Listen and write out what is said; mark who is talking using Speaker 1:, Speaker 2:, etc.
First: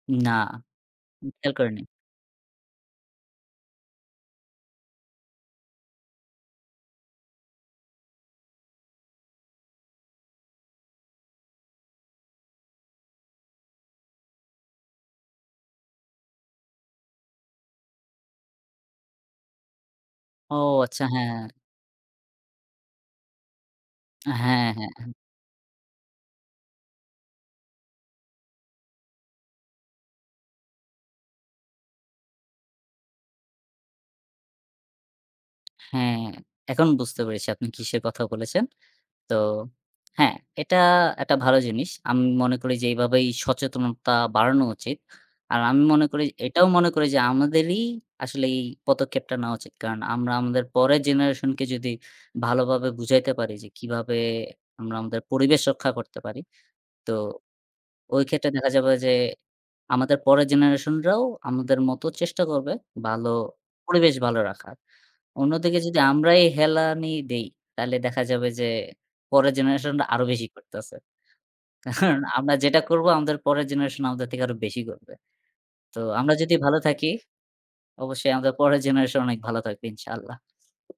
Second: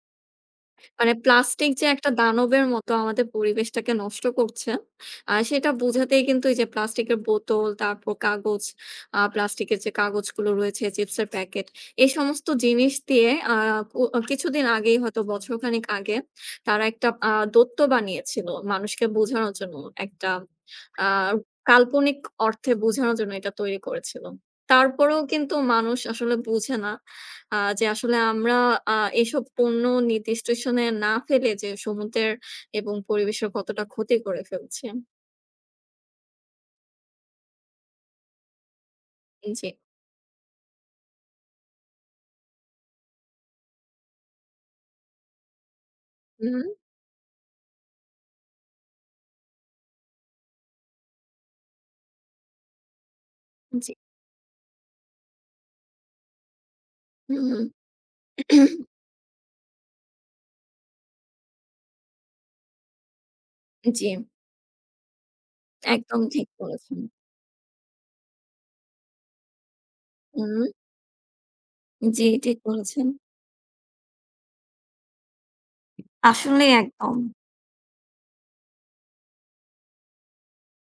Speaker 1: না।
Speaker 2: মানে
Speaker 1: খেয়াল
Speaker 2: plastic
Speaker 1: করেনি।
Speaker 2: যে একটা দানবের মতো আমাদের পরিবেশটাকে নষ্ট করছে। আ সেটা বোঝাতেই কিন্তু এই যে plastic এর বোতল, তারপর কাগজ, আ plastic এর যে কাগজগুলো রয়েছে, চিপসের packet। এই সমস্ত জিনিস দিয়ে অ্যা ও কো কিছুদিন আগেই হয়তো বছর খানিক আগে তারা একটা আ দৈত্য বানিয়েছিল মানুষকে বোঝানোর জন্য। একটা
Speaker 1: ও আচ্ছা,
Speaker 2: আ
Speaker 1: হ্যাঁ।
Speaker 2: কাল্পনিক অর্থে বোঝানোর জন্য এটা তৈরি করেছিল।
Speaker 1: হ্যাঁ, হ্যাঁ।
Speaker 2: তারপরও কিন্তু মানুষ আসলে বোঝে না, আ যে আসলে আমরা আ এইসব পণ্য নির্দিষ্ট স্থানে না ফেলে যে সমুদ্রের, এবং পরিবেশের কতটা ক্ষতি করে ফেলছি।
Speaker 1: হ্যাঁ, এখন বুঝতে পেরেছি আপনি কিসের কথা বলেছেন। তো
Speaker 2: জি।
Speaker 1: হ্যাঁ, এটা একটা ভালো জিনিস। আমি মনে করি যে, এইভাবেই সচেতনতা বাড়ানো উচিত। আর আমি মনে করি এটাও
Speaker 2: উম!
Speaker 1: মনে করি যে আমাদেরই আসলে এই পদক্ষেপটা নেওয়া উচিত। কারণ আমরা আমাদের পরের generation কে যদি ভালো ভাবে বুঝাইতে পারি যে,
Speaker 2: জি।
Speaker 1: কিভাবে আমরা আমাদের পরিবেশ রক্ষা করতে পারি, তো
Speaker 2: উম,
Speaker 1: ওই ক্ষেত্রে দেখা
Speaker 2: হুম।
Speaker 1: যাবে যে আমাদের পরের generation রাও আমাদের মতো চেষ্টা করবে ভালো পরিবেশ
Speaker 2: জি।
Speaker 1: ভালো রাখার। অন্যদিকে যদি
Speaker 2: একদম
Speaker 1: আমরাই
Speaker 2: ঠিক বলেছেন।
Speaker 1: হেলানি দেই, তাহলে দেখা যাবে যে পরের generation রা আরও বেশি
Speaker 2: উম।
Speaker 1: করতেছে। কারণ
Speaker 2: জি
Speaker 1: আমরা
Speaker 2: ঠিক
Speaker 1: যেটা করব
Speaker 2: বলেছেন।
Speaker 1: আমাদের পরের generation আমাদের থেকে আরও বেশি করবে। তো আমরা যদি
Speaker 2: আসলেই
Speaker 1: ভালো থাকি
Speaker 2: একদম।
Speaker 1: অবশ্যই আমাদের পরের generation অনেক ভালো থাকবে ইনশাল্লাহ।